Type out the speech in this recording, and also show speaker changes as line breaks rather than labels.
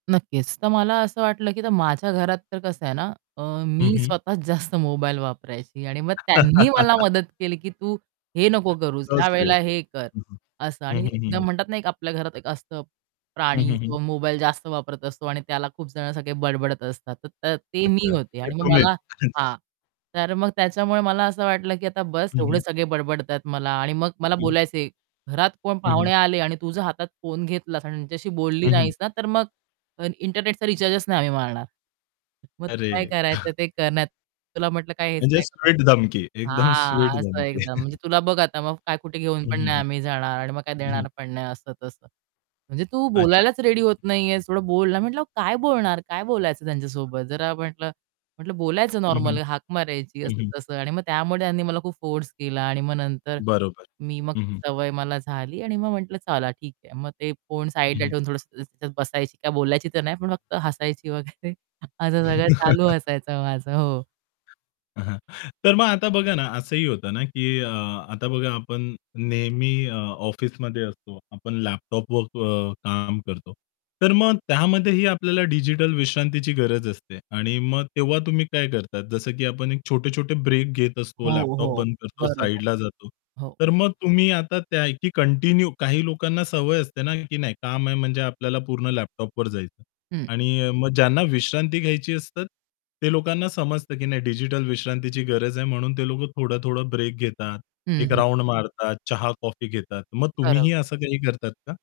नक्कीच. तर मला असं वाटलं, की आता माझ्या घरात तर कसं आहे ना, अ,
हं,
मी
हं.
स्वतःच जास्त मोबाईल वापरायची आणि मग त्यांनी मला मदत केली, की तू हे नको करूस.
So
ह्यावेळेला
sweet.
हे कर,
हं, हं.
असं.
हं,
आणि
हं, हं,
एकदम
हं.
म्हणतात ना, आपल्या घरात एक असतं
हं,
प्राणी
हं, हं.
किंवा मोबाईल जास्त वापरत असतो आणि त्याला खूप जण सगळे बडबडत असतात. तर ते मी
अच्छा.
होते
ते
आणि मग
तुम्हीच.
मला
अच्छा.
हां, तर मग त्याच्यामुळे मला असं वाटलं, की आता बस्स
हं,
एवढे
हं.
सगळे बडबडतायत मला आणि मग
हं,
मला
हं.
बोलायचे, "घरात कोण
हं,
पाहुणे
हं.
आले आणि तू जर हातात फोन घेतलास आणि त्यांच्याशी बोलली
हं, हं.
नाहीस ना, तर मग इंटरनेटचा रिचार्जच नाही आम्ही मारणार. मग तू काय
अरे!
करायचं ते कर, नाहीतर तुला म्हटलं काय हेच
म्हणजे
नाही कळत."
स्वीट धमकी. एकदम स्वीट
हां, असं
धमकी.
एकदम म्हणजे "तुला बघ आता मग काय कुठे घेऊन
हं,
पण
हं,
नाही
हं.
आम्ही जाणार आणि मग काय
हं, हं.
देणार पण नाही असं-तसं. म्हणजे तू
अच्छा.
बोलायलाच रेडी होत नाही आहेस थोडं बोलना!" म्हटलं, "अहो काय बोलणार? काय बोलायचं त्यांच्यासोबत?" जरा म्हटलं म्हटलं, "बोलायचं
हं, हं.
नॉर्मली हाक मारायची,"
हं, हं.
असं-तसं आणि मग त्यामुळे त्यांनी मला खूप फोर्स केला आणि मग नंतर
बरोबर.
मी मग
हं,
ती
हं.
सवय मला झाली आणि मग म्हटलं, "चला ठीक आहे." मग ते फोन
हं,
साइडला
हं.
ठेवून थोडंसं त तिथं बसायची, काय बोलायची तर नाही, पण फक्त हसायची वगैरे असं सगळं चालू हसायचं माझं. हो.
हां, हां. तर मग आता बघा ना, असंही होतं ना, की अ, आता बघा आपण नेहमी अ, ऑफिसमध्ये असतो आपण लॅपटॉपवर अ, काम करतो. तर मग त्यामध्येही आपल्याला डिजिटल विश्रांतीची गरज असते. आणि मग तेव्हा तुम्ही काय करता? जसं की आपण एक छोटे-छोटे ब्रेक घेत असतो,
हो,
लॅपटॉप
हो.
बंद करतो,
बरोबर.
साइडला जातो.
हो.
तर मग तुम्ही आता त्या आहे, की कंटिन्यू काही लोकांना सवय असते ना, की नाही काम आहे म्हणजे आपल्याला पूर्ण लॅपटॉपवर जायचंय.
हं.
आणि अ, मग ज्यांना विश्रांती घ्यायची असतात, ते लोकांना समजतं, की नाही डिजिटल विश्रांतीची गरज आहे म्हणून ते लोक थोडं-थोडं ब्रेक घेतात,
हं,
एक
हं.
राउंड मारतात, चहा-कॉफी घेतात. मग
बरोब
तुम्हीही असं काही करतात का?